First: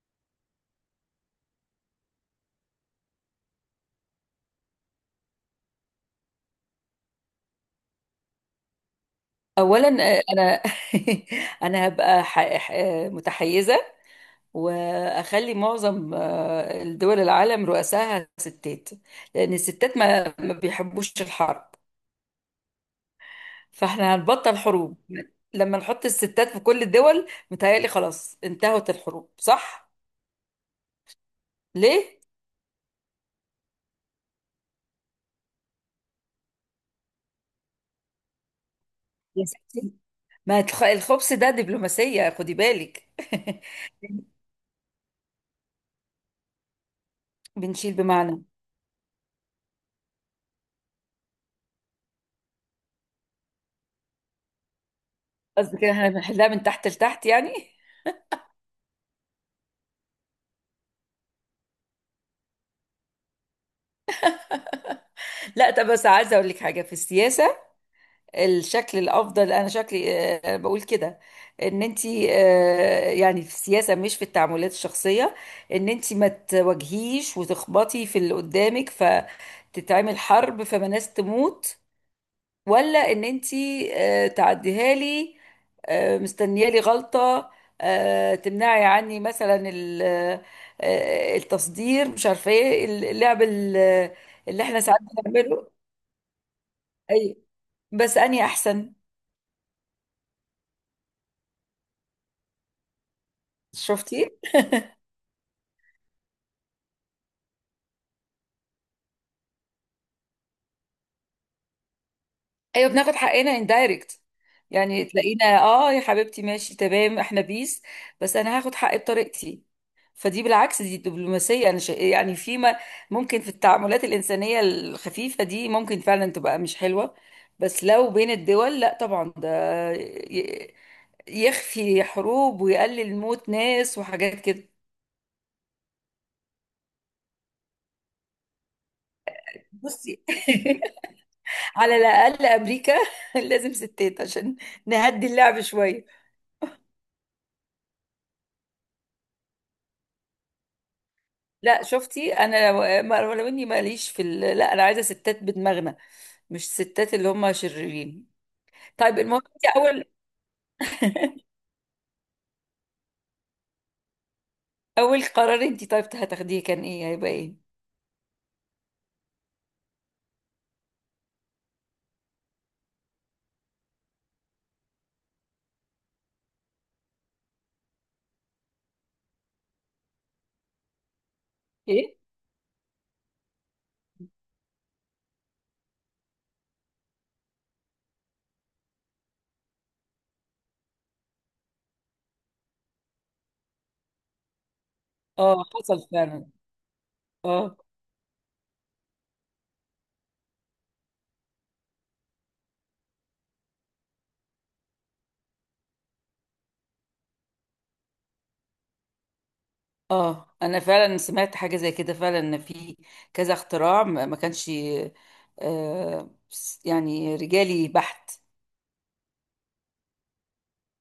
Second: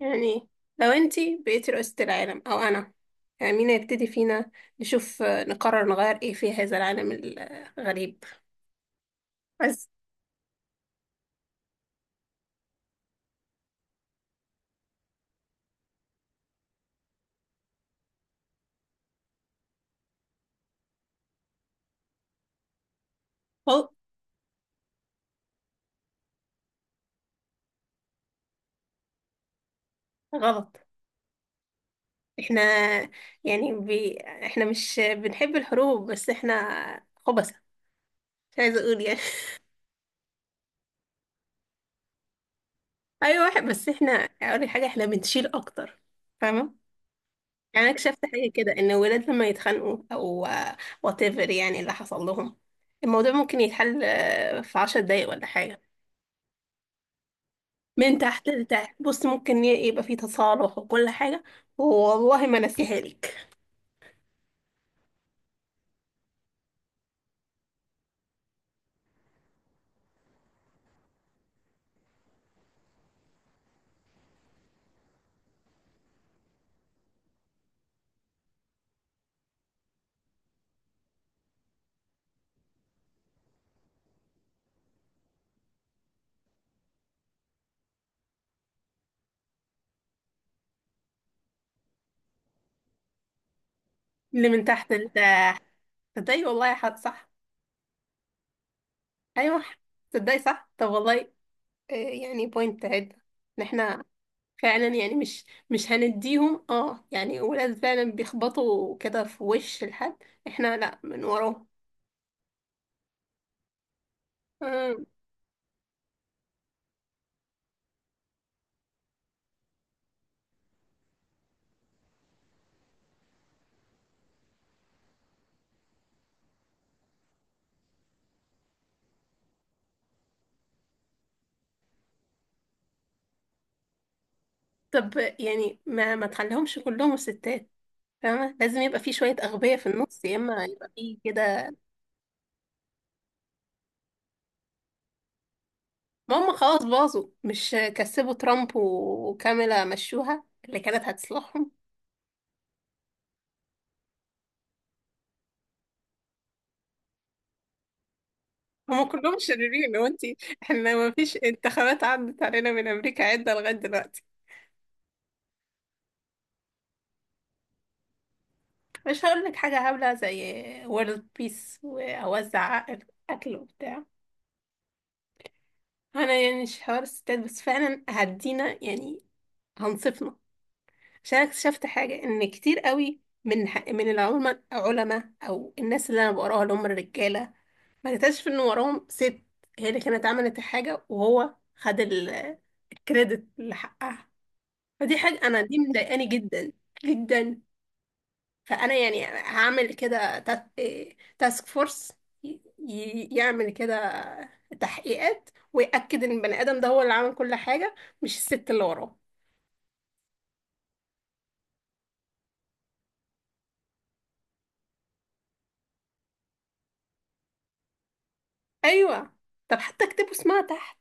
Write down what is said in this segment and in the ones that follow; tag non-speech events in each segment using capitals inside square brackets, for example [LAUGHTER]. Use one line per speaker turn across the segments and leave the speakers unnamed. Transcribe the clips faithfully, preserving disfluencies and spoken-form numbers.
يعني لو انتي بقيتي رئيسة العالم او انا، يعني مين هيبتدي فينا؟ نشوف، آه، نقرر نغير ايه في هذا العالم الغريب. بس
اولا، آه، انا. [LAUGHS] انا هبقى ح- ح- متحيزه، واخلي معظم آه، الدول العالم رؤساها ستات، لان الستات ما ما بيحبوش الحرب.
هو
فاحنا هنبطل حروب لما نحط الستات في كل الدول. متهيألي خلاص انتهت الحروب، صح؟
غلط.
ليه؟
احنا، يعني بي... احنا مش بنحب الحروب، بس احنا خبثة. مش عايزة اقول يعني.
يا ستي ما الخ- الخبز ده دبلوماسيه، خدي بالك.
[LAUGHS] ايوه، واحد.
[LAUGHS]
بس احنا، اقول لك حاجة، احنا بنشيل اكتر، فاهمة؟ يعني انا
بنشيل
اكتشفت
بمعنى؟
حاجة كده، ان الولاد لما يتخانقوا او واتيفر، يعني اللي حصل لهم، الموضوع ممكن يتحل، آه، في عشر دقايق ولا
قصدي
حاجة.
كده احنا بنحلها من تحت لتحت يعني.
من تحت لتحت، بص ممكن ي- يبقى فيه تصالح وكل حاجة. والله ما نسيها لك.
لا طب بس عايزه اقول لك حاجه في السياسه. الشكل الافضل، انا شكلي آه، بقول كده، ان انت آه، يعني في السياسه مش في التعاملات الشخصيه، ان انت ما تواجهيش وتخبطي في اللي قدامك فتتعمل حرب فما ناس تموت، ولا ان انت آه، تعديها لي، آه، مستنيه لي غلطه، آه، تمنعي عني مثلا ال- آه، آه، التصدير، مش عارفه ايه، اللعب ال-
اللي
اللي
من
احنا
تحت
ساعات
لتحت.
بنعمله.
تصدقي والله، حد صح.
اي، بس اني احسن.
أيوة، تصدقي صح. طب والله، آه، يعني بوينت عدة، إن احنا
شفتي؟
فعلا، يعني مش مش هنديهم، اه يعني ولاد فعلا بيخبطوا كده في وش الحد. احنا لا، من وراهم.
ايوه بناخد حقنا اندايركت.
آه.
يعني تلاقينا اه يا حبيبتي ماشي تمام احنا بيس، بس انا هاخد حقي بطريقتي. فدي بالعكس دي دبلوماسيه. انا شا... يعني فيما ممكن في التعاملات الانسانيه الخفيفه دي ممكن فعلا تبقى مش حلوه، بس لو بين الدول لا طبعا ده ي- يخفي حروب ويقلل موت ناس وحاجات كده.
طب يعني، ما ما تخليهمش كلهم ستات، فاهمة؟ لازم يبقى فيه شوية أغبياء في
بصي،
النص، يا إما يبقى فيه كده.
[LAUGHS] على الاقل امريكا [LAUGHS] لازم ستات عشان نهدي اللعب شويه.
ما هم خلاص باظوا، مش كسبوا ترامب وكاميلا، مشوها اللي كانت هتصلحهم.
لا شفتي انا لو ما- لو اني ماليش في ال... لا انا عايزه ستات بدماغنا، مش ستات اللي هم شريرين.
هم
طيب
كلهم
المهم انت
شريرين
اول.
لو انتي. احنا ما فيش انتخابات عدت علينا من امريكا عدة لغاية دلوقتي.
اول قرار انت طيب هتاخديه كان ايه؟ هيبقى ايه؟
مش هقول لك حاجة هبلة زي وورلد بيس، واوزع أكل أكل وبتاع. انا يعني مش حوار الستات، بس فعلا هدينا، يعني هنصفنا. عشان أنا اكتشفت
ايه؟
حاجة، ان كتير قوي من من العلماء علماء او الناس اللي انا بقراها، اللي هم الرجالة، ما لقيتهاش، في ان وراهم ست هي اللي كانت عملت الحاجة، وهو خد ال- الكريدت اللي حقها. فدي حاجة انا
اه
دي
حصل
مضايقاني
فعلا.
جدا جدا.
اه.
فانا يعني هعمل كده تا- إيه، تاسك فورس ي- ي- يعمل كده تحقيقات، ويأكد ان البني ادم ده هو اللي عمل كل حاجة، مش الست اللي وراه.
اه انا فعلا سمعت حاجه زي كده، فعلا ان في كذا اختراع ما ما كانش آه، يعني رجالي بحت.
ايوه، طب حتى اكتبوا اسمها تحت.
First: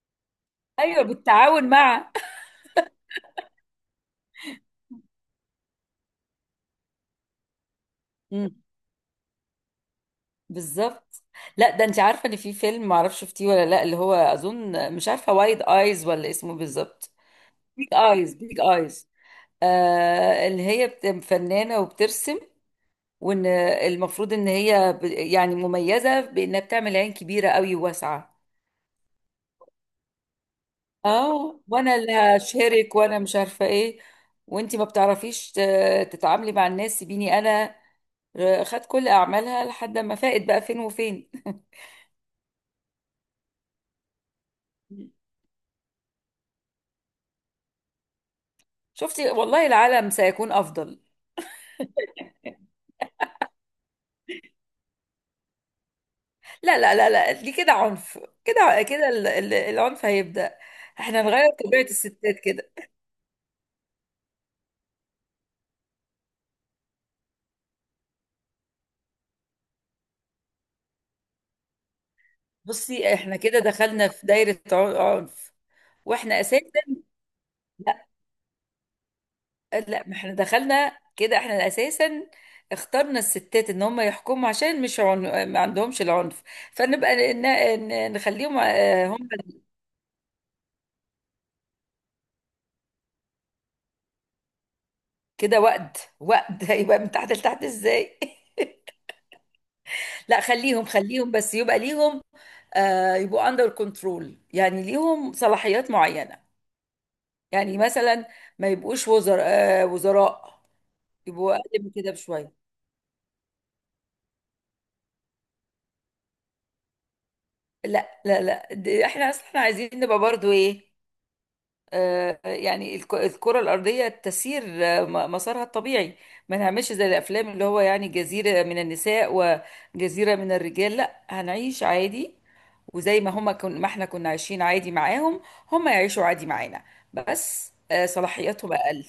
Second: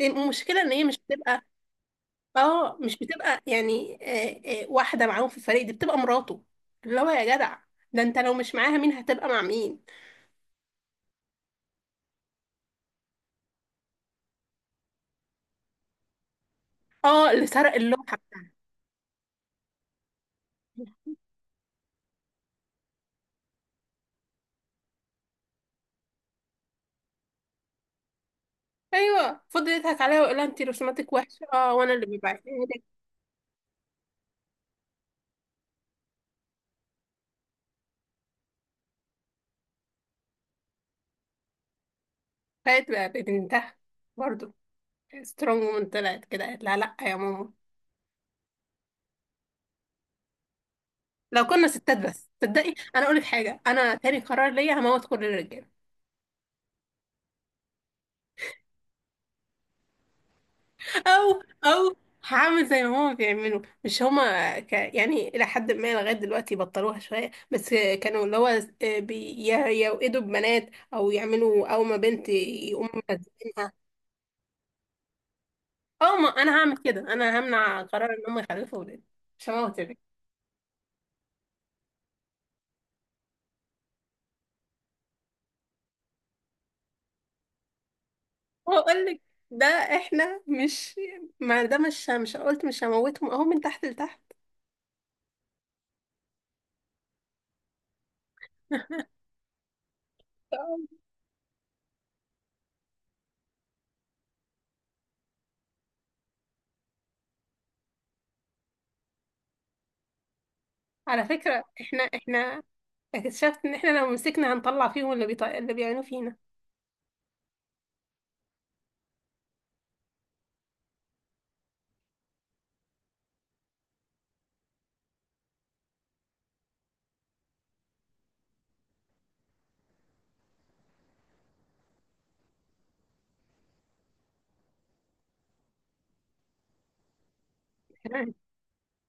المشكلة ان هي مش
ايوه
هتبقى،
بالتعاون مع.
اه مش بتبقى يعني، آه، آه، واحدة معاهم في الفريق، دي بتبقى مراته، اللي هو يا جدع، ده انت لو
مم.
مش معاها، مين هتبقى مع مين؟
بالظبط. لا ده انت عارفه ان في فيلم، معرفش شفتيه ولا لا، اللي هو اظن مش عارفه وايد ايز ولا اسمه بالظبط.
اه، اللي سرق
بيج
اللوحة
ايز،
بتاعتي.
بيج ايز، آه اللي هي بت- فنانه وبترسم، وان المفروض ان هي ب- يعني مميزه بانها بتعمل عين كبيره قوي وواسعه.
ايوه فضل يضحك عليها ويقول لها انت رسوماتك وحشة،
اه
اه وانا
وانا
اللي
اللي
ببعتها لك.
هشهرك وانا مش عارفه ايه، وانت ما بتعرفيش ت- تتعاملي مع الناس، سيبيني انا آه، خد كل اعمالها لحد ما فاقت بقى فين وفين.
فات بقى ببنتها برضه،
[LAUGHS]
سترونج وومن طلعت كده، قالت لها لا يا ماما.
شفتي؟ والله العالم سيكون افضل.
لو كنا ستات بس، تصدقي انا اقول لك حاجة، انا تاني قرار ليا هموت كل الرجالة.
لا لا لا لا، دي كده عنف. كده كده ال- ال- العنف هيبدأ. احنا
او
نغير طبيعة
او
الستات
هعمل
كده.
زي ما هما بيعملوا. مش هما ك... يعني الى حد ما لغايه دلوقتي بطلوها شويه، بس كانوا اللي هو بي- ي- يوقدوا ببنات، او يعملوا اول ما بنت يقوموا
بصي احنا كده
مخزنينها.
دخلنا في دايرة عن- عنف.
اه، ما
واحنا
انا
اساسا
هعمل كده، انا همنع
لا.
قرار ان هم يخلفوا اولاد، مش هموت الولاد.
لا ما احنا دخلنا كده، احنا اساسا اخترنا الستات ان هم يحكموا عشان مش عن... ما عندهمش العنف. فنبقى ن... ن... نخليهم
واقول
آه،
لك،
هم
ده احنا مش، ما ده مش مش قلت مش هموتهم، اهو من تحت لتحت.
كده. وقد وقد [LAUGHS] هيبقى من تحت لتحت ازاي؟ [LAUGHS]
[LAUGHS]
لا، خليهم خليهم بس يبقى ليهم آه، يبقوا اندر كنترول، يعني ليهم صلاحيات معينة. يعني مثلا ما يبقوش وزراء، آه، وزراء.
على
يبقوا
فكره،
اقل من
احنا
كده بشوية.
احنا اكتشفت ان احنا لو مسكنا هنطلع فيهم، اللي بيط... اللي بيعملوا فينا.
لا لا لا، دي- احنا اصلا احنا عايزين نبقى برضو ايه، آه، يعني الك- الكرة الأرضية تسير آه، م- مسارها الطبيعي. ما نعملش زي الأفلام اللي هو يعني جزيرة من النساء وجزيرة من الرجال. لا هنعيش عادي، وزي ما هما كن ما احنا كنا عايشين عادي معاهم، هما يعيشوا عادي معانا، بس آه، صلاحياتهم أقل.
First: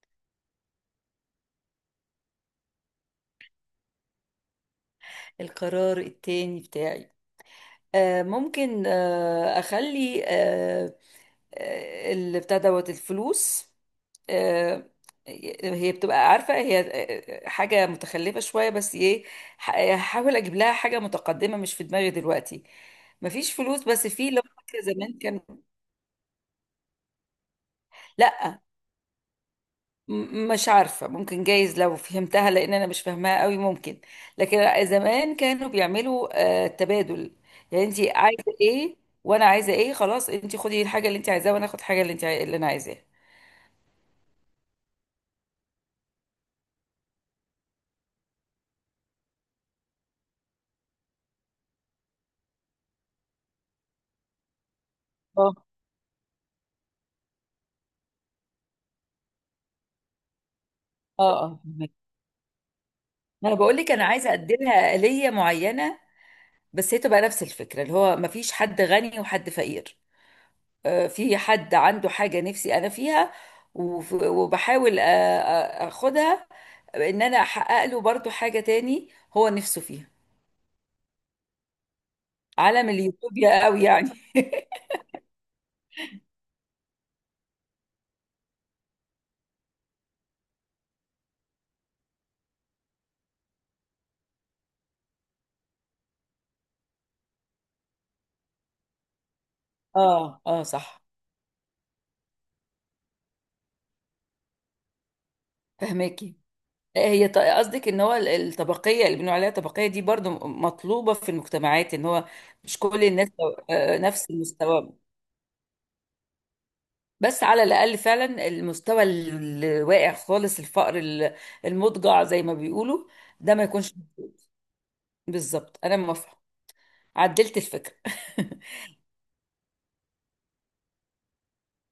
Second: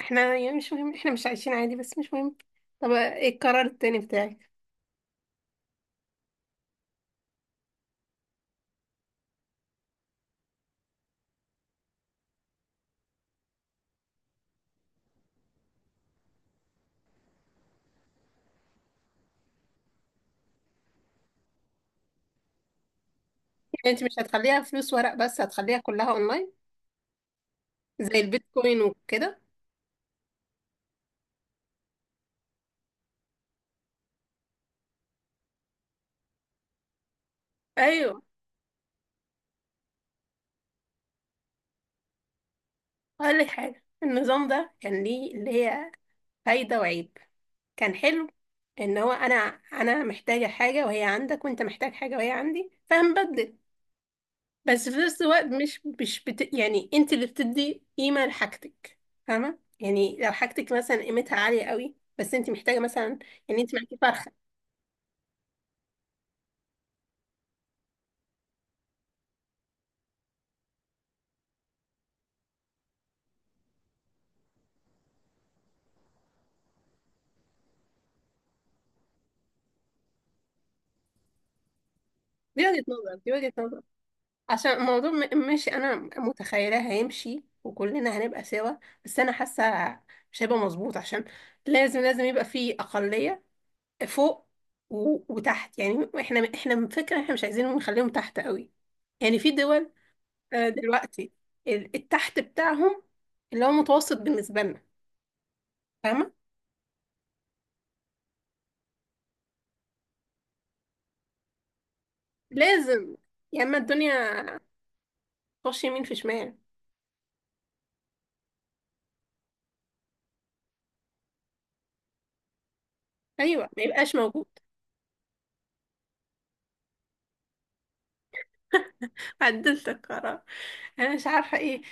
احنا يعني مش مهم، احنا مش عايشين عادي، بس مش مهم. طب ايه القرار التاني بتاعك؟
القرار التاني بتاعي، آه ممكن آه اخلي آه آه، اللي بتاع دوت الفلوس. آه، هي بتبقى عارفة هي آه، آه، حاجة متخلفة شوية، بس ايه، ح- هحاول اجيب لها حاجة متقدمة. مش في دماغي دلوقتي مفيش فلوس،
يعني انت
بس
مش
في لو
هتخليها
فاكرة
فلوس ورق،
زمان
بس
كان.
هتخليها كلها اونلاين، زي
لا،
البيتكوين وكده؟
م- مش عارفة، ممكن جايز لو فهمتها لأن أنا مش فاهماها قوي ممكن، لكن زمان كانوا بيعملوا آه، تبادل. يعني أنت
ايوه.
عايزة إيه وأنا عايزة إيه، خلاص أنت خدي الحاجة اللي أنت عايزاها وأنا آخد الحاجة اللي أنت عاي... اللي أنا عايزاها.
اقول لك حاجه، النظام ده كان ليه اللي هي فايده وعيب، كان حلو ان هو انا انا محتاجه حاجه وهي عندك، وانت محتاج حاجه وهي عندي، فهنبدل. بس في نفس الوقت،
اه
مش مش بت... يعني انت اللي بتدي قيمه لحاجتك. فاهمه، يعني لو حاجتك مثلا
اه.
قيمتها
اه
عاليه
فهمك.
قوي، بس انت محتاجه مثلا،
ما أنا
يعني انت
بقول لك
معاكي
أنا
فرخه.
عايزة أدي لها آلية معينة، بس هي تبقى نفس الفكرة اللي هو مفيش حد غني وحد فقير، آه، في حد عنده حاجة نفسي أنا فيها، وف- وبحاول آه، آه، أخدها، إن أنا أحقق له برضو حاجة تاني هو نفسه فيها.
دي وجهة
عالم
نظر دي وجهة
اليوتوبيا
نظر
قوي يعني.
عشان الموضوع م- مش انا متخيلة هيمشي وكلنا هنبقى سوا. بس انا حاسة مش هيبقى مظبوط، عشان لازم لازم يبقى في اقلية فوق و- وتحت. يعني احنا احنا من فكرة احنا مش عايزينهم، نخليهم تحت قوي. يعني في دول،
اه اه
آه،
صح.
دلوقتي ال- التحت بتاعهم، اللي هو متوسط بالنسبة لنا، فاهمة؟
فهماكي. هي ط- قصدك ان هو ال- الطبقيه اللي بنقول عليها طبقيه دي برضو م- مطلوبه في المجتمعات، ان هو مش كل
لازم،
الناس
يا اما
آه، نفس
الدنيا
المستوى.
تخش يمين في شمال.
بس على الاقل فعلا المستوى ال- الواقع خالص، الفقر ال- المضجع زي ما بيقولوا ده ما
ايوه، ما
يكونش.
يبقاش موجود.
بالظبط انا موافقه، عدلت الفكرة. [LAUGHS]
[LAUGHS] عدلت القرار. انا مش عارفه ايه،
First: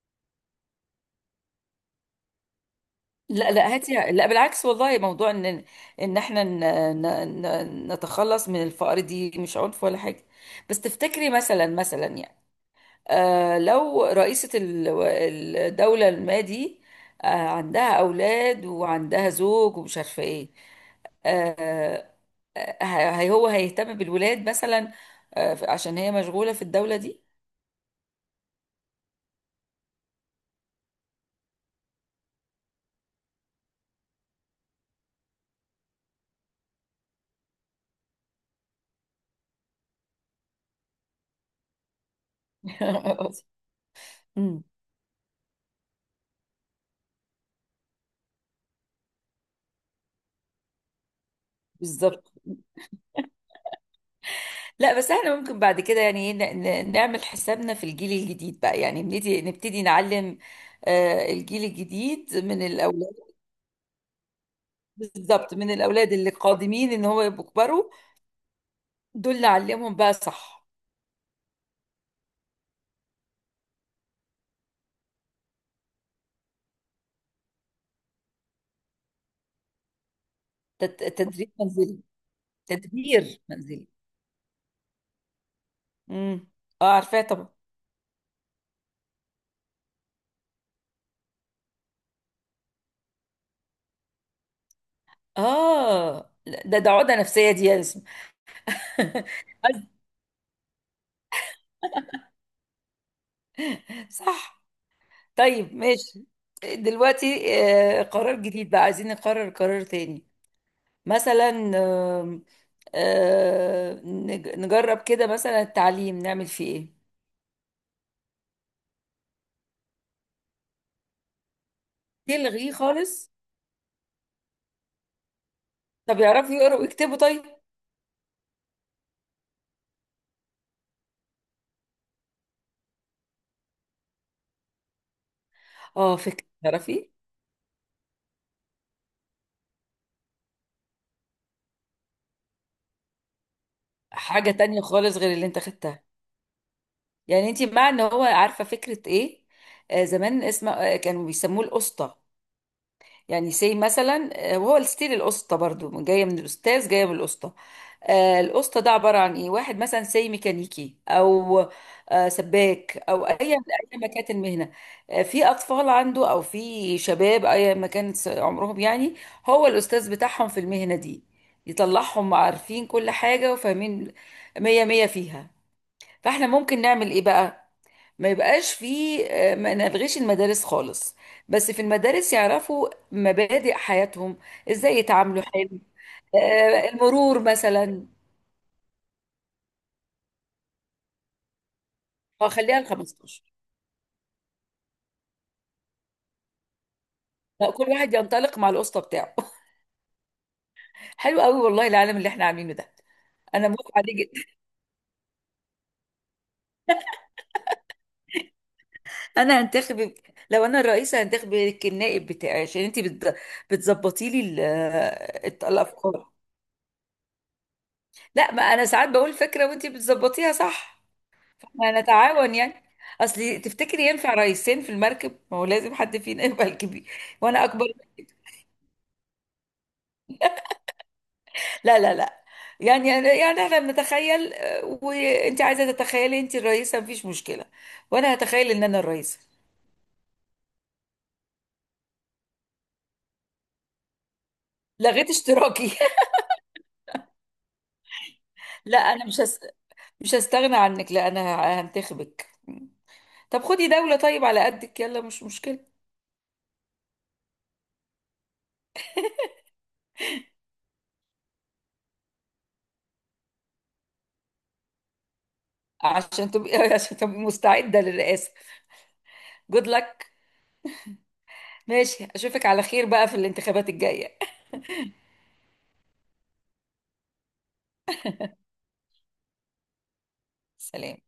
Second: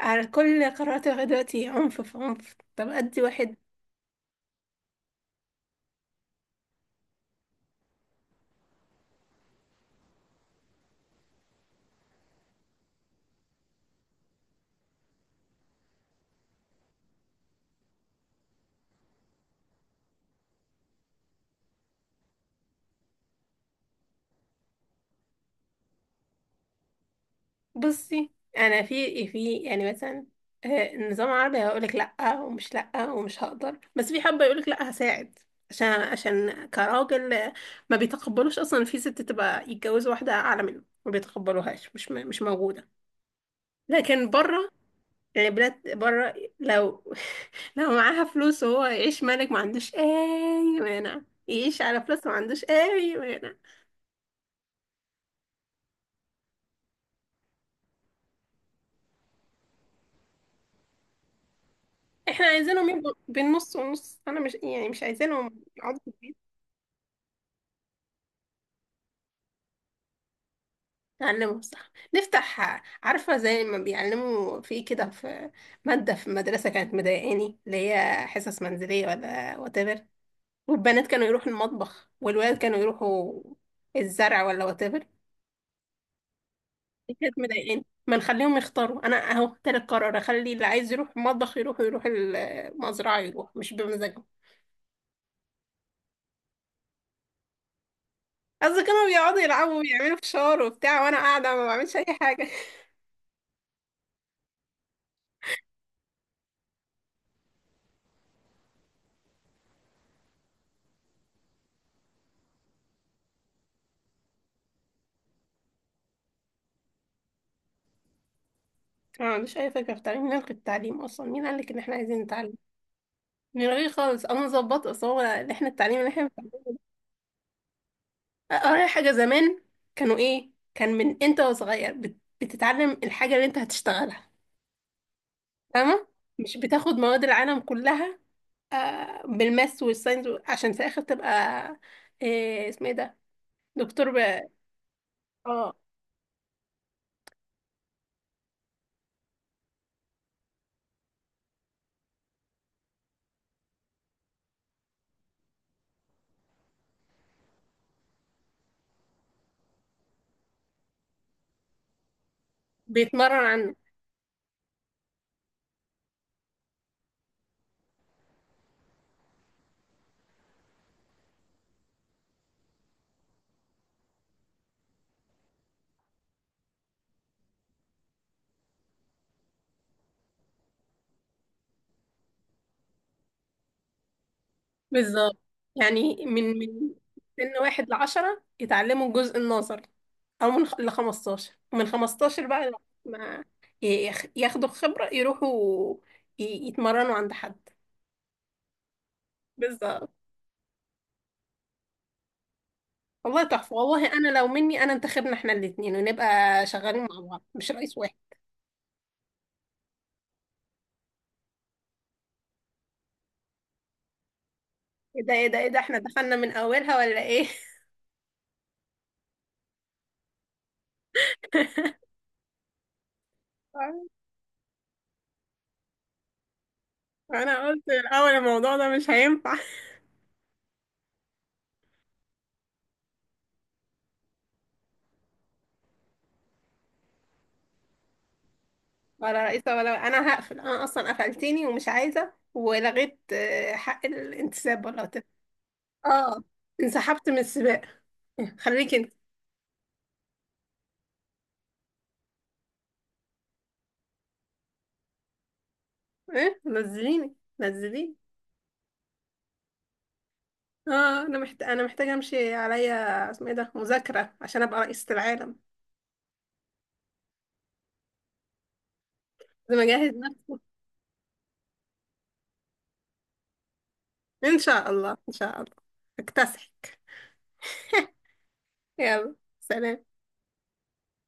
على كل قرارات لغاية دلوقتي عنف في عنف. طب أدي
لا
واحد.
لا هاتي، لا بالعكس، والله موضوع ان ان احنا ن... ن... ن- نتخلص من الفقر دي مش عنف ولا حاجة. بس تفتكري مثلا، مثلا يعني آه لو رئيسة ال- الدولة ما دي آه عندها أولاد وعندها زوج ومش عارفة ايه، آه، آه، هي هو هيهتم بالولاد مثلا آه عشان هي مشغولة في الدولة دي؟
بصي، أنا في إيه، في يعني مثلا، آه، النظام العربي هيقولك لأ، ومش لأ ومش هقدر، بس في حبة يقولك لأ هساعد. عشان عشان كراجل، آه، ما بيتقبلوش أصلا في ست تبقى يتجوز واحدة أعلى منه، ما بيتقبلوهاش، مش م- مش موجودة.
[LAUGHS]
لكن
مم،
بره، يعني بلاد بره، لو [LAUGHS] لو معاها فلوس وهو يعيش ملك ما عندوش أي مانع، يعيش على فلوس
بالظبط.
ما عندوش أي مانع.
لا بس احنا ممكن بعد كده يعني ايه، ن- ن- نعمل حسابنا في الجيل الجديد بقى. يعني نبتدي، نبتدي نعلم آه، الجيل الجديد
احنا
من
عايزينهم يبقوا
الاولاد.
بين نص ونص، انا مش، يعني مش
بالظبط،
عايزينهم
من
يقعدوا في
الاولاد اللي
البيت.
قادمين، ان هو يبقوا كبروا، دول نعلمهم بقى صح.
نعلمهم صح، نفتح عارفة زي ما بيعلموا في كده، في مادة في المدرسة كانت مضايقاني، اللي هي حصص منزلية ولا whatever،
تت-
والبنات كانوا يروحوا
تدريب منزلي
المطبخ والولاد كانوا
تدبير
يروحوا
منزلي.
الزرع ولا whatever.
امم، اه
دي
عارفاه
كانت
طبعا.
مضايقاني. ما نخليهم يختاروا، انا اهو تالت قرار، اخلي اللي عايز يروح المطبخ يروح، ويروح المزرعة يروح، مش بمزاجهم.
اه لا، ده ده عقدة نفسية دي يا اسم.
قصدي كانوا
[LAUGHS]
بيقعدوا يلعبوا ويعملوا فشار وبتاع، وانا قاعدة ما بعملش اي حاجة.
صح. طيب ماشي، دلوقتي آه، قرار جديد بقى، عايزين نقرر قرار تاني. مثلا آم، آه، نج- نجرب كده مثلا التعليم نعمل فيه ايه.
أنا ما عنديش أي فكرة في التعليم. مين قال التعليم أصلا؟ مين قالك إن إحنا عايزين نتعلم؟
تلغيه خالص؟
من غير خالص. أنا مظبطة أصلا هو إن إحنا التعليم اللي
طب
إحنا
يعرفوا
بنتعلمه،
يقروا ويكتبوا طيب.
أقرأ حاجة زمان كانوا إيه، كان من أنت وصغير بت- بتتعلم الحاجة اللي أنت هتشتغلها، فاهمة؟
اه فكرة
مش بتاخد
تعرفي،
مواد العالم كلها، آه بالماس والساينس و- عشان في الآخر تبقى إيه اسمه إيه ده، دكتور ب...
حاجة تانية خالص غير اللي انت
آه،
خدتها. يعني انت مع ان هو عارفة فكرة ايه، آه زمان اسمه آه كانوا بيسموه القسطة. يعني سي مثلا آه، وهو الستيل. القسطة برضو جاية من الأستاذ، جاية من القسطة. آه، القسطة ده عبارة عن إيه، واحد مثلا سي ميكانيكي أو آه، سباك أو أي
بيتمرن عنه.
أي ما كانت المهنة، آه، في أطفال عنده أو في شباب أي ما كانت عمرهم يعني، هو الأستاذ بتاعهم في المهنة دي، يطلعهم عارفين كل حاجة وفاهمين مية مية فيها. فاحنا ممكن نعمل إيه بقى، ما يبقاش فيه آه، ما نلغيش المدارس خالص، بس في المدارس يعرفوا مبادئ حياتهم، ازاي
بالظبط،
يتعاملوا حلو،
يعني من
آه،
من
المرور
سن واحد
مثلا.
لعشرة يتعلموا الجزء النظري، أو من خ- لخمستاشر، ومن خمستاشر
آه،
بقى
خليها ال
ما
خمستاشر.
يخ- ياخدوا خبرة، يروحوا ي- يتمرنوا عند حد.
لا، كل واحد ينطلق مع القسطه بتاعه. [LAUGHS]
بالظبط.
حلو قوي، والله العالم اللي احنا عاملينه ده،
والله
انا
تحفة،
موافقه
والله
عليه
أنا
جدا.
لو مني، أنا انتخبنا احنا الاتنين ونبقى شغالين مع بعض، مش رئيس واحد.
[LAUGHS] انا هنتخب، لو انا الرئيسه هنتخبك النائب بتاعي عشان انت بت... بتظبطي لي ال-
ايه ده ايه ده ايه
آه،
ده، احنا
الافكار.
دخلنا من أولها ولا ايه؟
لا ما انا ساعات بقول فكره وانت بتظبطيها صح، ما نتعاون يعني. اصل تفتكري
[LAUGHS]
ينفع رئيسين في المركب؟ ما هو لازم حد فينا [LAUGHS] يبقى الكبير. وانا
أنا قلت
اكبر.
الأول الموضوع ده مش هينفع.
لا لا لا، يعني يعني احنا بنتخيل آه، وانت عايزه تتخيلي انت الرئيسه مفيش مشكله، وانا هتخيل ان انا الرئيسه.
ولا رئيسة ولا، أنا هقفل، أنا أصلا قفلتيني، ومش عايزة، ولغيت آه، حق الانتساب ولا وات-
لغيت اشتراكي؟
اه، انسحبت من السباق، إيه،
[LAUGHS]
خليكي
لا
انت.
انا مش هس... مش هستغنى عنك، لا انا ه- هنتخبك. طب خدي دوله طيب على قدك يلا مش مشكله.
ايه، نزليني نزليني. اه انا محت... انا محتاجه امشي عليا اسمه ايه ده، مذاكره عشان ابقى رئيسه العالم،
عشان تبقي [LAUGHS] عشان تبقي مستعده للرئاسه.
لازم
جود
اجهز
لك.
نفسي.
ماشي، اشوفك على خير بقى في الانتخابات الجايه.
ان شاء الله ان شاء الله، اكتسحك. [LAUGHS] يلا سلام.
[LAUGHS] سلام.